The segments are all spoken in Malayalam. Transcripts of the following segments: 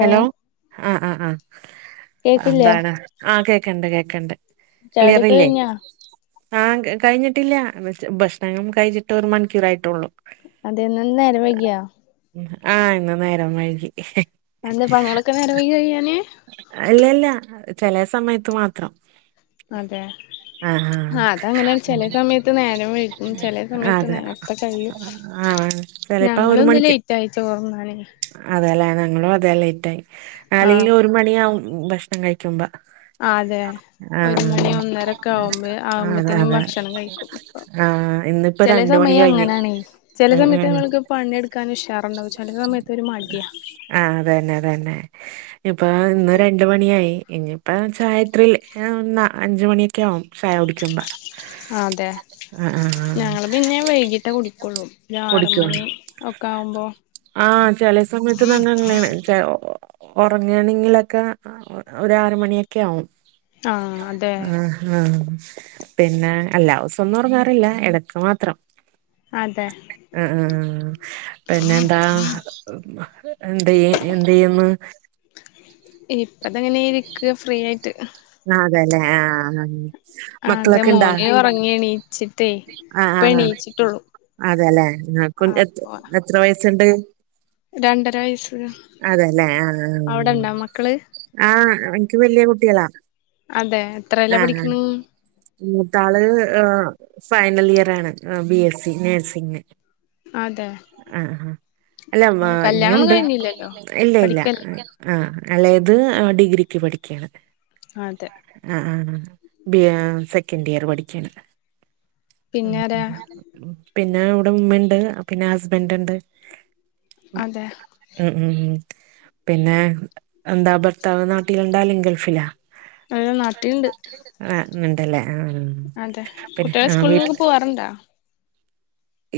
ഹലോ ആഹ് ആഹ് ആഹ് കേക്കില്ലേ എന്താണ് ആഹ് കേക്കണ്ട് കേൾക്കണ്ട് ക്ലിയർ ചായുടിയൊക്കെ ഇല്ലേ കഴിഞ്ഞാ ആഹ് കഴിഞ്ഞിട്ടില്ല ഭക്ഷണം കഴിച്ചിട്ട് ഒരു മണിക്കൂർ ആയിട്ടുള്ളൂ അത് തന്നെ ഇന്ന് നേരം വൈകിയൊ ആഹ് ഇന്ന് നേരം വൈകി നിന്റെ പണികളൊക്കെ നേരം വൈകുമോ കഴിയാന് അല്ല അല്ല ചെല സമയത്ത് മാത്രം അതെ ആഹ് അത് അങ്ങനെ ചെല സമയത്ത് നേരം വൈകും ചെല ആഹ് സമയത്ത് അതെ നേരത്തെ കഴിയും ആഹ് ഞങ്ങളും ഇന്ന് ലൈറ്റായി ചോറ് ഉണ്ണാന് അതേയില്ലേ ഞങ്ങളും അതെ ലേറ്റ് ആയി ആഹ് അല്ലെങ്കിലും ഒരു മണിയാവും ഭക്ഷണം കഴിക്കുമ്പോ. ആഹ് അതെ. ആഹ് ഒരു മണി ഒന്നരക്ക ആവുമ്പേ ആഹ് അതെ ആവുമ്പത്തിന് അതെ ഭക്ഷണം കഴിക്കും ഇപ്പൊ. ആഹ് ഇന്നിപ്പോ ചെലേ രണ്ട് മണി സമയം കഴിഞ്ഞ് അങ്ങനാണെയ് ചെലെ ഉം സമയത്ത് ഉം നമ്മൾക്ക് - പണിട്ക്കാന് ഉഷാറുണ്ടാവും ചെലെ സമയത്തൊരു മഡ്യാ. ആഹ് അതന്നെ അതന്നെ. ഇപ്പ ഇന്ന് രണ്ട മണിയായി ഇനിയിപ്പ ചായത്രിയിൽ ഒന്നാ അഞ്ച് മണ്യോക്കെ ആവും. ചായകുടിക്കുമ്പോ ആഹ് അതെ ഞങ്ങള് പിന്നെ വൈകീട്ടേ കുടിക്കൊള്ളൂ ഒരു ആറ മണി ഒ ക്കാവുമ്പോ. ആഹ് ചെല സമയത്ത് ന്നറഞ്ഞങ്ങനെണ്. ഒറങ്ങയാണെങ്കിലൊക്കെ ഒ ഒരാറ് മണിയൊക്കെ ആവും. ആഹ് അതെ. ആഹ് പിന്നെ അല്ലാവൂസൊന്നും ഒ റങ്ങാറില്ല എടക്ക് മാത്രം. അതെ ആഹ് പിന്നെന്താ? എന്തി എന്തിയ്യിന്ന്? ഇപ്പതെങ്ങനെ ഇരിക്ക ഫ്രീയായിട്ട്. ന്നതലെ ആഹ് ആഹ് നന്ന് ആഹ് അതെ മോന് ഒറങ്ങി എണീച്ചിട്ടേ ഇപ്പ എണീച്ചിട്ടൊള്ളു. അതെലെ ഇങ്ങ്ൽക്കും എത്ര വയസ്ണ്ട്? രണ്ടര വയസ്സ് അതല്ലേ ആഹ്. അവിടെണ്ടോ മക്കള് ആഹ് എൻക്ക് വല്യേ കുട്ടികളാ. അതെ. എത്രേലാ ന്നാ ന്നാന്ന്. പഠിക്ക്ണ് മത്താള് ഫൈനലിയറാണ് ബി എസ്സി നേഴ്സിംഗ്. അതെ ആഹ് അല്ല കല്യാണൊന്നും ഇങ്ങുണ്ട് കഴിഞ്ഞില്ലല്ലോ ഇല്ല ഇല്ല പഠിക്കല്ലേ ആഹ്. ആഹ് എളേത് ഡിഗ്രിക്ക് പഠിക്കാണ്. അതെ. ആഹ് ആഹ് ബിഎ സെക്കൻഡ് ഇയർ പഠിക്കാണ്. പിന്നെ ഉം ആരാ പിന്നെ ഇവ്ടെ ഉമ്മേംണ്ട് പിന്നെ ഹസ്ബൻറ്ണ്ട്. അതെ. ഉം ഉം ഉം പിന്നെ എന്താ ഭർത്താവ്നാട്ടിലണ്ടാല് ഗൾഫിലാ? അയ് നാട്ടിയിണ്ട്. ആണ്ടല്ലേ ആഹ്. അതെ കുട്ടേള് സ്കൂളിലൊക്കെ പോവാറുണ്ടോ?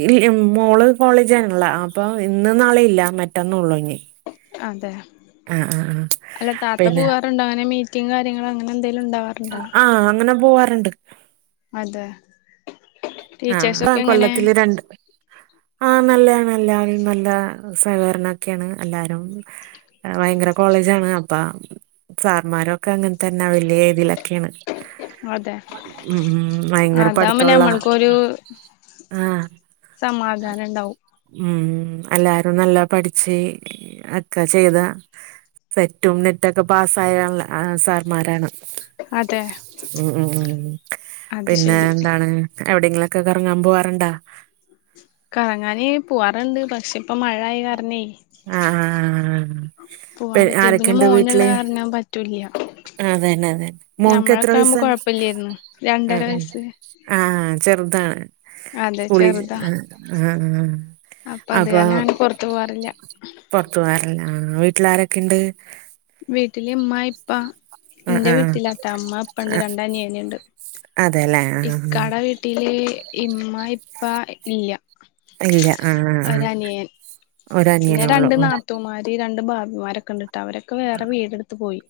ഇല്ല മോള് കോളേജ് ആണള്ള അപ്പൊ ഇന്ന് നാളെ ഇല്ല മറ്റന്ന ഉള്ളൂ ഇഞ്. അതെ അല്ല താത്ത പിന്നെ പോവാറുണ്ടോ അങ്ങനെ മീ ത്തി കാര്യങ്ങളങ്ങനെന്തൊലും ഉണ്ടവാ ആഹ് അങ്ങനെ പോവാറുണ്ട്. അതെ. ആഹ് പ്പ ടീച്ചേഴ്സൊക്കെ എങ്ങനെ കൊല്ലത്തില് രണ്ട്. ആഹ് നല്ലയാണ് നല്ലയാണ് നല്ല സഹകരനോക്കേണ് എല്ലാരും. ഭയങ്കര കോളേജ ആണ് അപ്പ സാർമാരൊക്കെ അങ്ങന്തന്നാണ് വല്യേ തിലൊക്കെണ്. അതെ ഉം ഭയങ്കര പടുതൊള്ള. ഒരു സമാധാനഇണ്ടാവും. ഉം എല്ലാരും നല്ല പഠിച്ച് ഒക്കെ ചെയ്ത സെറ്റും നെറ്റൊക്കെ പാസ്സായ സാർമാരാണ്. അതെ ഉം ഉം ഉം അത് പിന്നെ ശരി എന്താണ്? എവിടെങ്കിലൊക്കെ കറങ്ങാ പോവാറുണ്ടാ? കറങ്ങാന്പോവാറുണ്ട്പക്ഷെ ഇപ്പ മഴ ആായകാരണേ ആഹ് ആഹ് പി ആരൊക്കെയുണ്ട് പോവാൻപറ്റില്ലപിന്നെമോനുള്ള കാരണൻ പറ്റൂല്ല്യ അതന്നെതെന്നെമോൻക്കെത്ര കൊഴപ്പില്ലായിരുന്നു രണ്ടര വയസാണ്ഉംഉം വയസ്സ് ആഹ്ചെറുതാണ് അതെ ചെറുതാ സ്കൂളിആഅപ്പൊ അപ്പൊ അത് കാരണം അങ്ങനെ പുറത്തു പോവാറില്ല പൊർത്ത്പോകറില്ലആഹ് വീട്ടിലാരൊക്കെണ്ട് ആഹ് ആഹ് വീട്ടില്ഇമ്മഇപ്പഇന്റെവീട്ടിലാട്ടാ ഇമ്മഇപ്പണ്ട് ആഹ് രണ്ടനിയനുണ്ട് അതെല്ലേ ആഹ് ആഹ് ഇക്കാടെവീട്ടില്ഇമ്മഇപ്പഇല്ല്യ ഇല്ല ആഹ് ആഹ് ആഹ് ഒരനിയനേ ഉള്ളൂ ഉം ഒരനിയൻപിന്നെരണ്ട്നാത്തൂമാര് ഈരണ്ട്ഭാബിമാരൊക്കെണ്ടിട്ടാ അവരൊക്കെവേറെവീടെടുത്ത് പോയി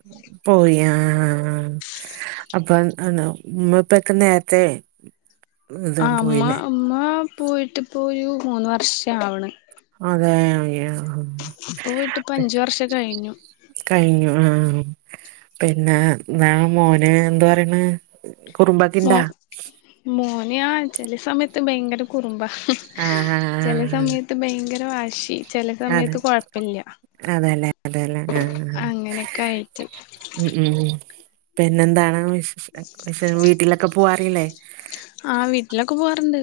പോയിആ്ഹ് ആഹ് അ അപ്പആണോഇമ്മാപ്പാക്കെനേരെത്തെ ആഇമ്മഇമ്മപോയിട്ടിപ്പോരുമൂന്ന് വർഷാവണ് അതെഹ് ഇപ്പപോയിട്ട്പ്പംഅഞ്ച് വർഷം കഴിഞ്ഞു കഴിഞ്ഞുആഹ്പിന്നെവെമോന് ന്ത് പറയണ് കുറുമ്പൊക്കെണ്ടാ മോമോന്ആചേലെസമയത്ത് ഭയങ്കരകുറുമ്പ ആഹ് ആഹ് ചെലസമയത്ത്ഭയങ്കരവാശി അതെ ചെലസമയത്ത്കൊഴപ്പല്ല്യാ അതെല്ലേ അതെല്ലേ അങ്ങനെയൊക്കായിട്ട് ഉംഉംപിന്നെന്താണ് വിവിട്ടിലൊക്കെ പോവാറില്ലേ ആഹ് വിട്ടിലൊക്കെപോവാറുണ്ട്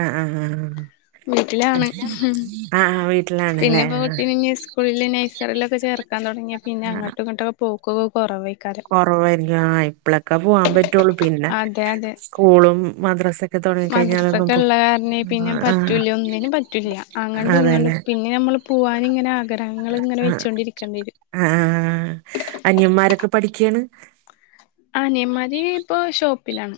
ആഹ്ആഹ് വീട്ടിലാണ്. വീട്ടിലാണല്ലേ പിന്നെഇപ്പകുട്ടിനെസ്കൂളില് നഴസറിലോക്കെചേർക്കാൻതൊട ങ്ങ്യപിന്നെഅങ്ങട്ടും ഇങ്ങട്ടൊ പോകൊക്കെകൊറവായിക്കാരം കൊറവായിരിക്കുംആഹ് ഇപ്പളോക്കെ പോവാാൻപറ്റ റ്റോള്ളു പിന്നെ അതെ അതെ സ്കൂളും മദ്രസക്കെ തൊടങ്ങി കഴിഞ്ഞാലൊന്നും പോ ആഹ് പിന്നെപറ്റൂല്ല്യഒന്നിനുംപറ്റൂില്ല അങ്ങണ്ടു അതെല്ലേ ഇങ്ങണ്ടുംപിന്നെനമ്മള് പോവാനിങ്ങനെ ആഗ്രഹങ്ങള് ഇങ്ങനെവെച്ച കൊണ്ടിരിക്കേണ്ടിരും ആഹ്അനയന്മാരൊക്കെ പഠിക്കണ് ആഹ് അനിയന്മാര്ഇപ്പൊ ഷോപ്പിലാണ്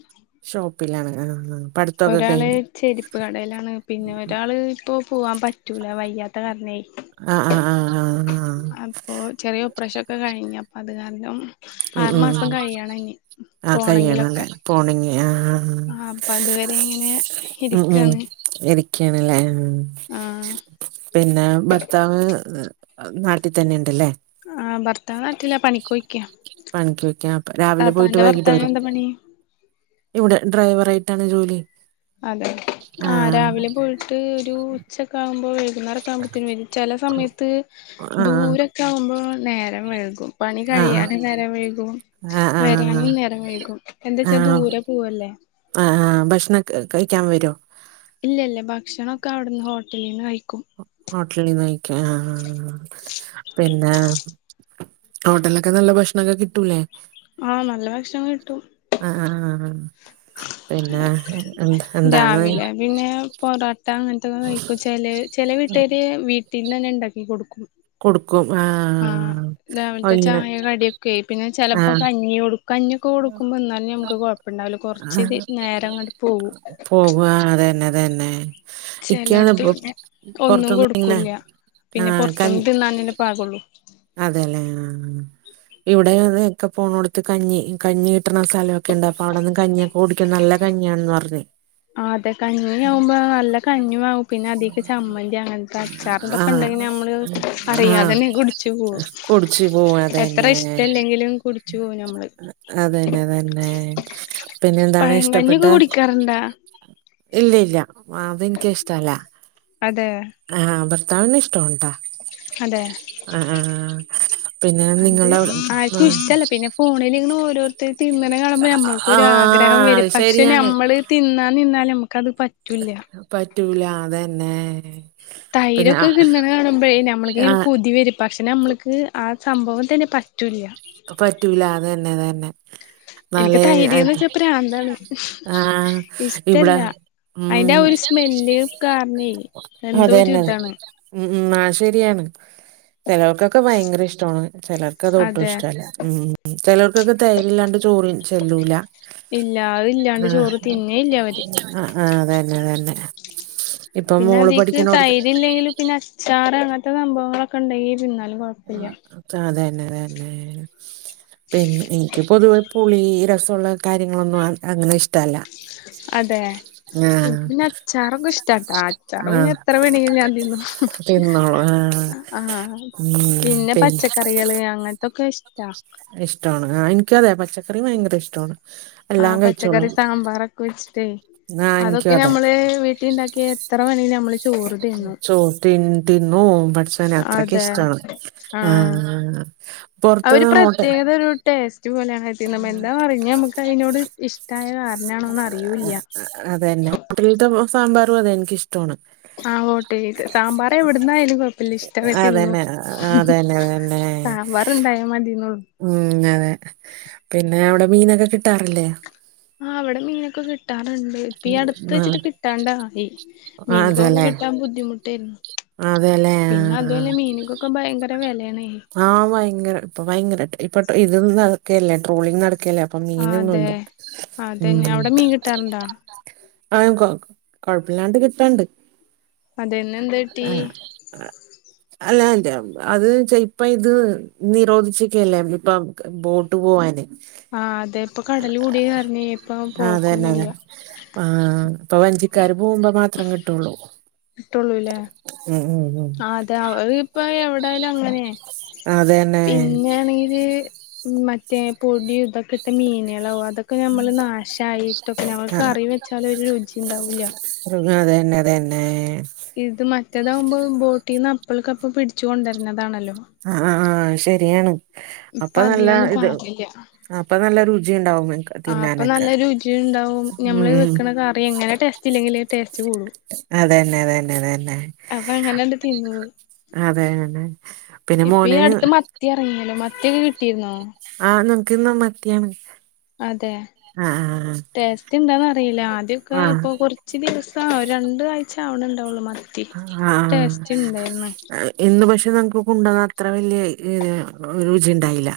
ഷോപ്പിലാണ്ആഹ്ആഹ് പഠി- ഒരാള്ചെരിപ്പ്കടെലാണ്പിന്നെ ഒരാള് ഇപ്പോപോവാൻപറ്റൂലവയ്യാത്ത കരണെ ആഹ് ആഹ്ആഹ് ആഹ്ആഹ് അപ്പോചെറിയഒപറേഷൊക്കെ കഴിഞ്ഞഅപ്പോഅത് കാരണം ഉം ഉം ആറുമാസംകഴിയണനി ആ കയ്യണല്ലേ പോണെങ്കിലൊക്കെആഹ് പോണെങ്കി ആ ആ ആ. അപ്പതുവരീങ്ങനെ ഇരിക്കേണ് ഇരിക്കണല്ലേപിന്നെഭർത്താവ് നാട്ടിൽതന്നെണ്ടല്ലേ ആഹ്ഭർത്താവ്നാട്ടില പണിക്കൊയ് പണിക്കൊയ്ക്കപ്പരാവിലെപോയിട്ട് വൈകിട്ട് ഭർത്താവിന് വരും എന്താ പണി ഇവിടെഡ്രൈവറായിട്ടാണ് ജോലി ആ അതെആഹ് രാവിലെപോയിട്ടൊരു ഉച്ചക്കെആവുമ്പോവെ നാരാക്കക്കുമ്പോത്തിന് വരുംചെല സമയത്ത് ആ ദൂരൊക്കെആകുമ്പോഴാനേരം ആ ആ വൈകുംപണികഴിയാാനെനേരം വൈകും ആ ആ ആ ആ വരാനുംനേരംവൈകുംഎന്താച്ചാ ദൂരെപോവല്ലേ. ആ ആ ഭക്ഷണം ക്ക കഴിക്കാൻ വരോ ഇല്ല്യ ഇല്ല്യ ഭക്ഷണൊക്കെ അവിടുന്ന് ഹോട്ടലിന്ന് കഴിക്കും ഹോട്ടലിന്ന് കഴിക്കും ആഹ് ആഹ് ആഹ് പിന്നെ ഹോട്ടലിലൊക്കെ നല്ല ഭക്ഷണൊക്കെ കിട്ടൂലേ ആഹ് നല്ല ഭക്ഷണം കിട്ടും ആഹ് ആഹ് ആഹ് ആഹ് പിന്നെ എ എന്ത എന്താണ് പിന്നെപൊറാട്ടഅങ്ങനത്തെൊക്കെ കഴിക്കുംചെലചെല വീട്ടേര് വീട്ടിന്നന്നെഇണ്ടാക്കി കൊടുക്കും കൊടുക്കും എ ആ രാവിലത്തെ ചായ കടി ഒക്കെ പിന്നെ ചെലപ്പോ കഞ്ഞി കൊടു കഞ്ഞി കൊടുക്കുമ്പോ ഇന്നാലും ഞമ്മക്ക് കൊഴപ്പ ഇണ്ടാവില്ല കൊറച്ചിതി ആഹ് നേരം അങ്ങോട്ട് പോവും. തന്നെ ചെലോടത്ത് പിന്നെ ഒന്നും പൊറത്തൊന്നും ഇങ്ങനെ കൊടുക്കൂല്ല്യ പിന്നെ കഞ് പൊറത്ത്ന്ന് തിന്നാനല്ലേ പാകള്ളൂ അതെല്ലെ ആഹ് ആഹ് ഇവിടെ അതെ ഒക്കെ പോണോടത്ത് കഞ്ഞി കഞ്ഞി കിട്ടണ സ്ഥലൊക്കെ ഉണ്ട് അപ്പൊ അവിടെന്ന് കഞ്ഞിയൊക്കെ കുടിക്കും നല്ല കഞ്ഞിയാണന്ന് പറഞ്ഞ് ആ അതെ കഞ്ഞി ആവുമ്പോ നല്ല കഞ്ഞി ആവും പിന്നെ അതിക്ക് ചമ്മന്തി അങ്ങനത്തെ അച്ചാറും തൊ ഉണ്ടെങ്കിൽ ആഹ് നമ്മള് അറിയാതന്നെ കുടിച്ച് പോവും കുടിച്ച് പോവാഅതേനെ കുടിച്ച് പോവും ഞമ്മള് അതന്നെ അതന്നെ പിന്നെ എന്താണ് ഇഷ്ടപ്പെട്ട പഴങ്കഞ്ഞിയൊക്കെ കുടിക്കാറുണ്ടാ ഇല്ല്യ ഇല്ല്യ അതനിക്ക് ഇഷ്ട അല്ല അതെ ആഹ് ആഹ് ഭർത്താവിന് ഇഷ്ടാ ണ് ട്ടോ അതെ ആ ആ ആ പിന്നെ അത് നിങ്ങളുടെ അവിടെ ആ ആർക്കും ഇഷ്ടല്ല പിന്നെ ഫോണിലിങ്ങനെ ഓരോരുത്തര് തിന്നണെ കാണുമ്പോൾ ആഹ് നമ്മൾക്കൊര് ആഗ്രഹം ആഹ് വരും അത് പക്ഷെ ശരിയാണ് നമ്മള് തിന്നാ നിന്നാല് നമ്മക്കത് പറ്റൂല്ല്യ പറ്റൂല അതന്നെ പിന്നെ തൈരൊക്കെ ആഹ് തിന്നണെ കാണുമ്പഴേ ഞമ്മൾക്കിങ്ങനെ ആഹ് കൊതി വരും പക്ഷെ ഞമ്മള്ക്ക് ആ സംഭവം തന്നെ പറ്റുംല്ല്യ പറ്റൂല അതന്നെ അതന്നെ നല്ല ഇൻക്ക് തൈര്ന്ന് അത് വെച്ചാ പ്രാന്താണ് ആഹ് ഇവിടെ ഇഷ്ടല്ല അയ്ന്റെ ഉം ആ ഒരു സ്മെല്ല് കാരണെ എന്തോ ഒരു അതന്നെ ഇതാണ് ഉം ഉം ആ ശരിയാണ് ചിലർക്കൊക്കെ ഭയങ്കര ഇഷ്ടമാണ് ചിലർക്കതൊ അതെ ഉം ഉം ചെലർക്കൊക്കെ തൈര്ല്ലാണ്ട് ചോറ് ചെല്ലൂല ഇല്ല അത് ഇല്ലാണ്ട് ആഹ് ചോറ് തിന്നേ ഇല്ല അവര് അ ആ അതന്നെ അതന്നെ ഇപ്പൊ പിന്നെ മോള് അതിക്ക് പഠിക്കണോടത്ത് തൈര് ഇല്ലെങ്കിലും പിന്നെ അച്ചാറ് അങ്ങനത്തെ സംഭവങ്ങളൊക്കെ ഉണ്ടെങ്കി തിന്നാലും കൊഴപ്പല്ല്യ ആ അതന്നെതന്നെ പിന്നെ എനിക്ക് പൊതുവേ പുളി രസമുള്ള കാര്യങ്ങളൊന്നും അങ്ങനെ ഇഷ്ടമല്ല അതെ ഇൻക്ക് പിന്നെ അച്ചാറൊക്കെ ഇഷ്ടാട്ടാ അച്ചാറ് പിന്നെ ആഹ് എത്ര വേണെങ്കിലും ഞാൻ തിന്നും തിന്നോളൂ ആഹ് ആഹ് ആഹ് പിന്നെ പച്ചക്കറികള് അങ്ങനത്തൊക്കെ ഇഷ്ടാ ഇഷ്ടമാണ് ആ എനിക്കതെ പച്ച ആഹ പച്ചക്കറി കഴിച്ചോളും സാമ്പാറൊക്കെ വെച്ചിട്ടെ ആഹ് എനിക്കും അതൊക്കെ അതെ ഞമ്മള് വീട്ടിണ്ടാക്കിയ എത്ര വേണങ്കിലും ഞമ്മള് സോ തിന് തിന്നു പടച്ചോനെ അതെ അത്രക്കിഷ്ടാണ് ആഹ് അഹ് അഹ് അവ ഒരു പ്രത്യേകത ഒരു ടേസ്റ്റ് പോലെയാണ് അത് തിന്നുമ്മം എന്താന്നറിഞ്ഞാൽ നമുക്ക് അതിനോട് ഇഷ് ട്ടായ കാരണാണോന്ന് അറിയൂല്ല്യ അതെന്നെ ഹോട്ടലീത്ത സാമ്പാറും അതെ എനിക്കിഷ്ടമാണ് ആ ഹോട്ടലീത്തെ സാമ്പാറ് എവിടുന്നായാലും കൊഴപ്പില്ല ഇഷ്ട വേതിന്നു അതന്നെ ആഹ് അതന്നെ അതന്നെ സാമ്പാർണ്ടായ മതി ന്നൊള്ളൂ ഉം അതെ പിന്നെ അവിടെ മീനൊക്കെ കിട്ടാറില്ലേ ആ അവിടെ മീനൊക്കെ കിട്ട കിട്ടാറുണ്ട് ഇപ്പ ഈ അടുത്ത് ഉം ആ വെച്ചിട്ട് കിട്ടാണ്ട ആയി മീനക്കൊക്കെ കിട്ടാൻ ബുദ്ധിമുട്ടായിരുന്നു അതെ അല്ലെ പിന്നെ അതു അല്ലെ മീനിക്കൊക്കെ ഭയങ്കര വിലയാണ് ആ ഭയങ്കര ഇപ്പ ഭയങ്കരമായിട്ട് ഇപ്പൊ ഇത് നടക്കല്ലേ ട്രോളിങ് നടക്കുകല്ലേ ഇപ്പം ആഹ് അതെ മീനൊന്നുമല്ല ഉം അതന്നെ അവിടെ മീൻ കിട്ടാറുണ്ടോ ആ കൊ കുഴപ്പമില്ലാതെ കിട്ടുണ്ട് അതന്നെ എന്ത് കിട്ടി ആഹ് ആഹ് അല്ല അത് [unintelligible] ഇത് നിരോധിച്ചിക്കല്ലേ ഇപ്പ ബോട്ട് പോവാന് ആഹ് അതെ ഇപ്പ കടലു കൂടിയകാരണേ ഇപ്പ പോക്കൊന്നുല്ല്യ ആഹ് അപ്പൊ വഞ്ചിക്കാര് പോകുമ്പ മാത്രം കിട്ടുള്ളൂ കിട്ടുള്ളൂല്ലേ ഉം ഉം ഉം ആഹ് അതെ അവ ഇപ്പ എവിടായാലും അങ്ങനെ അതന്നെ പിന്നെയാണെങ്കില് മറ്റേ പൊടി ഇതൊക്കെ ഇട്ട മീനുകള അതൊക്കെ ഞമ്മള് നാശായിട്ടൊക്കെ ഞമ്മക്ക് ആ കറി വെച്ചാല് ഒരു രുചി ഉണ്ടാവൂല്ല സത് ഉം അതന്നെ അതന്നെ ഇത് മറ്റേതാവുമ്പോ ബോട്ടീന്ന് അപ്പൾക്കപ്പ പിടിച്ചു കൊണ്ടരുന്നതാണല്ലോ ആഹ് ആഹ് ശരിയാണ് അപ്പ ഇപ്പൊ നല്ല അതിനൊന്നും ഇത് പാകില്ല അപ്പൊ നല്ല രുചിണ്ടാവും [unintelligible] ആ അപ്പ നല്ല രുചി ഉണ്ടാവും ഉം ഞമ്മള് ഉം വെക്കണകറി എങ്ങനെ ടേസ്റ്റ് ഇല്ലങ്കിലും ടേസ്റ്റ് കൂടും അതന്നെ അതന്നെ അതന്നെ അപ്പൊ അങ്ങനെണ്ട് തിന്നു പോയി അതെ അതെ ഇപ്പ ഈ അടുത്ത് മത്തി എറങ്ങിയല്ലോ മത്തിയൊക്കെ കിട്ടിയിരുന്നോ ആ നമുക്ക് ഇന്ന് മത്തിയാണ് അതെ ആ ആ ടേസ്റ്റ് ഇണ്ടെന്ന് അറിയില്ല ആദ്യക്കെ ആ ഇപ്പൊ കുറച്ച് ഇച്ചി ദിവസ രണ്ട് ആഴ്ച ആവണണ്ടാവുള്ളൂ [unintelligible] ആഹ് ഇന്ന് പക്ഷെ ഞങ്ങക്ക് കൊണ്ടുവന്ന അത്ര വലിയ രുചി ഇണ്ടായില്ല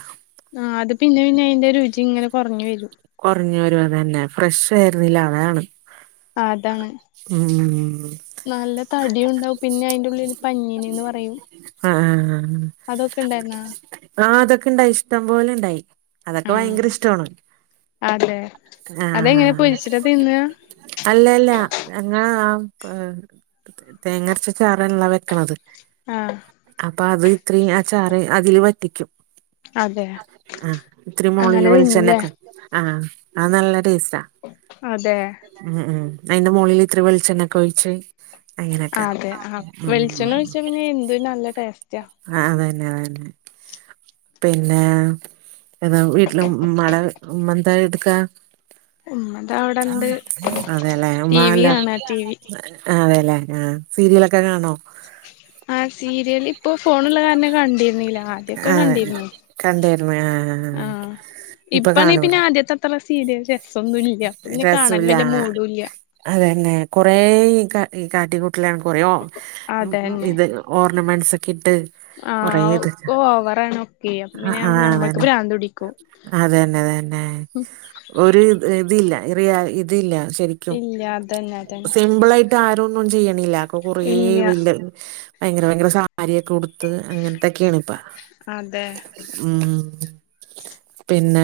ആഹ് അത് പിന്നെ പിന്നെ അയിന്റെ രുചി ഇങ്ങനെ കുറഞ്ഞു വരും കൊറഞ്ഞു വരും അതന്നെ ഫ്രഷ് ആയിരുന്നില്ല അതാണ് ആഹ് അതാണ് ഉം നല്ല തടിയുണ്ടാവും പിന്നെ അയിൻ്റുള്ളില് പനിഞീന്നി ന്നു പറയും ആഹ് അതൊക്കെ ഇണ്ടായിരുന്നാ ആഹ് ആഹ് അതൊക്കെ ഇണ്ടായി ഇഷ്ടം പോലെ ഇണ്ടായി അതൊക്കെ ഭയങ്കര ആ ഇഷ്ടവാണ് അതെ അതെങ്ങനെ പൊരിച്ചിട്ട തിന്നാ അല്ലല്ല ഞങ്ങ [unintelligible] തേങ്ങരച്ച ചാറല്ല വെക്കണത് ആഹ് അപ്പൊ അത് ഇത്രയും ആ ചാറ് അതിലു വറ്റിക്കും അതെ ആഹ് ഇത്തിരി മോളിൽ അങ്ങനെ തിന്നുല്ലേ വെളിച്ചെണ്ണക്ക ആഹ് അത് നല്ല ടേസ്റ്റാ അതെ ഉം ഉം അയിന്റെ മോളില് ഇത്തിരി വെളിച്ചെണ്ണയൊക്കൊഴിച്ച് അങ്ങനെയൊക്കെ അതെ ആ വെളിച്ചെണ്ണ ഒഴിച്ചാ പിന്നെ എന്തൊരു നല്ല ടേസ്റ്റാ ആഹ് അതന്നെ അതന്നെ പിന്നെ വീട്ടിലെ ഉമ്മാടെ ഉമ്മ എന്താ എടുക്കാ ഉമ്മതാ അവിടെണ്ട് അതെല്ലേ ഉമ്മ ടി വി എല്ലാം കാണാ ടി വി ആഹ് അതെല്ലെ ആഹ് സീരിയലൊക്കെ കാണോ ആ സീരിയലിപ്പൊ ഫോണ്‌ള്ള കാരണം കണ്ടിരുന്നില്ല ആദ്യൊക്കെ ആഹ് കണ്ടിരുന്നു കണ്ടിരുന്നു ആ ആഹ് ഇപ്പൊ ഇപ്പ നീ കാണൂല പിന്നെ ആദ്യത്തെ ത്ര സീരിയല് രസൊന്നും ഇല്ല്യ പിന്നെ കാണാൻ വല്യ മൂഡും ഇല്ല്യ അതെന്നെ കൊറെ ഈ കാ ഈ കാട്ടി കു [unintelligible] കൊറെ [unintelligible] അതന്നെ ഇത് ഓർണമെന്റ്സൊക്കെ ഇട്ട് കൊറേ ആഹ് ഇത് ഒക് ഓവറാണ് ഒക്കെയ് അപ്പൊ ആഹ് പിന്നെ ആഹ് ഞമ്മക്ക് അതന്നെ പ്രാന്തുടിക്കും അതന്നെ അതന്നെ ഉം ഒരു ഇത് ഇതില്ല ഇറിയ ഇതില്ല ശരിക്കും ഇല്ല അതന്നെ അതന്നെ സിമ്പിളായിട്ട് ട്ടാരൊന്നും ചെയ്യണില്ല പ്പൊ കൊറേ ഇല്ല [unintelligible] ഭയങ്കര ഭയങ്കര സാരിയൊക്കെ ഉടുത്ത് അങ്ങനത്തൊക്കെയാണ് ഇപ്പ അതെ ഉം പിന്നെ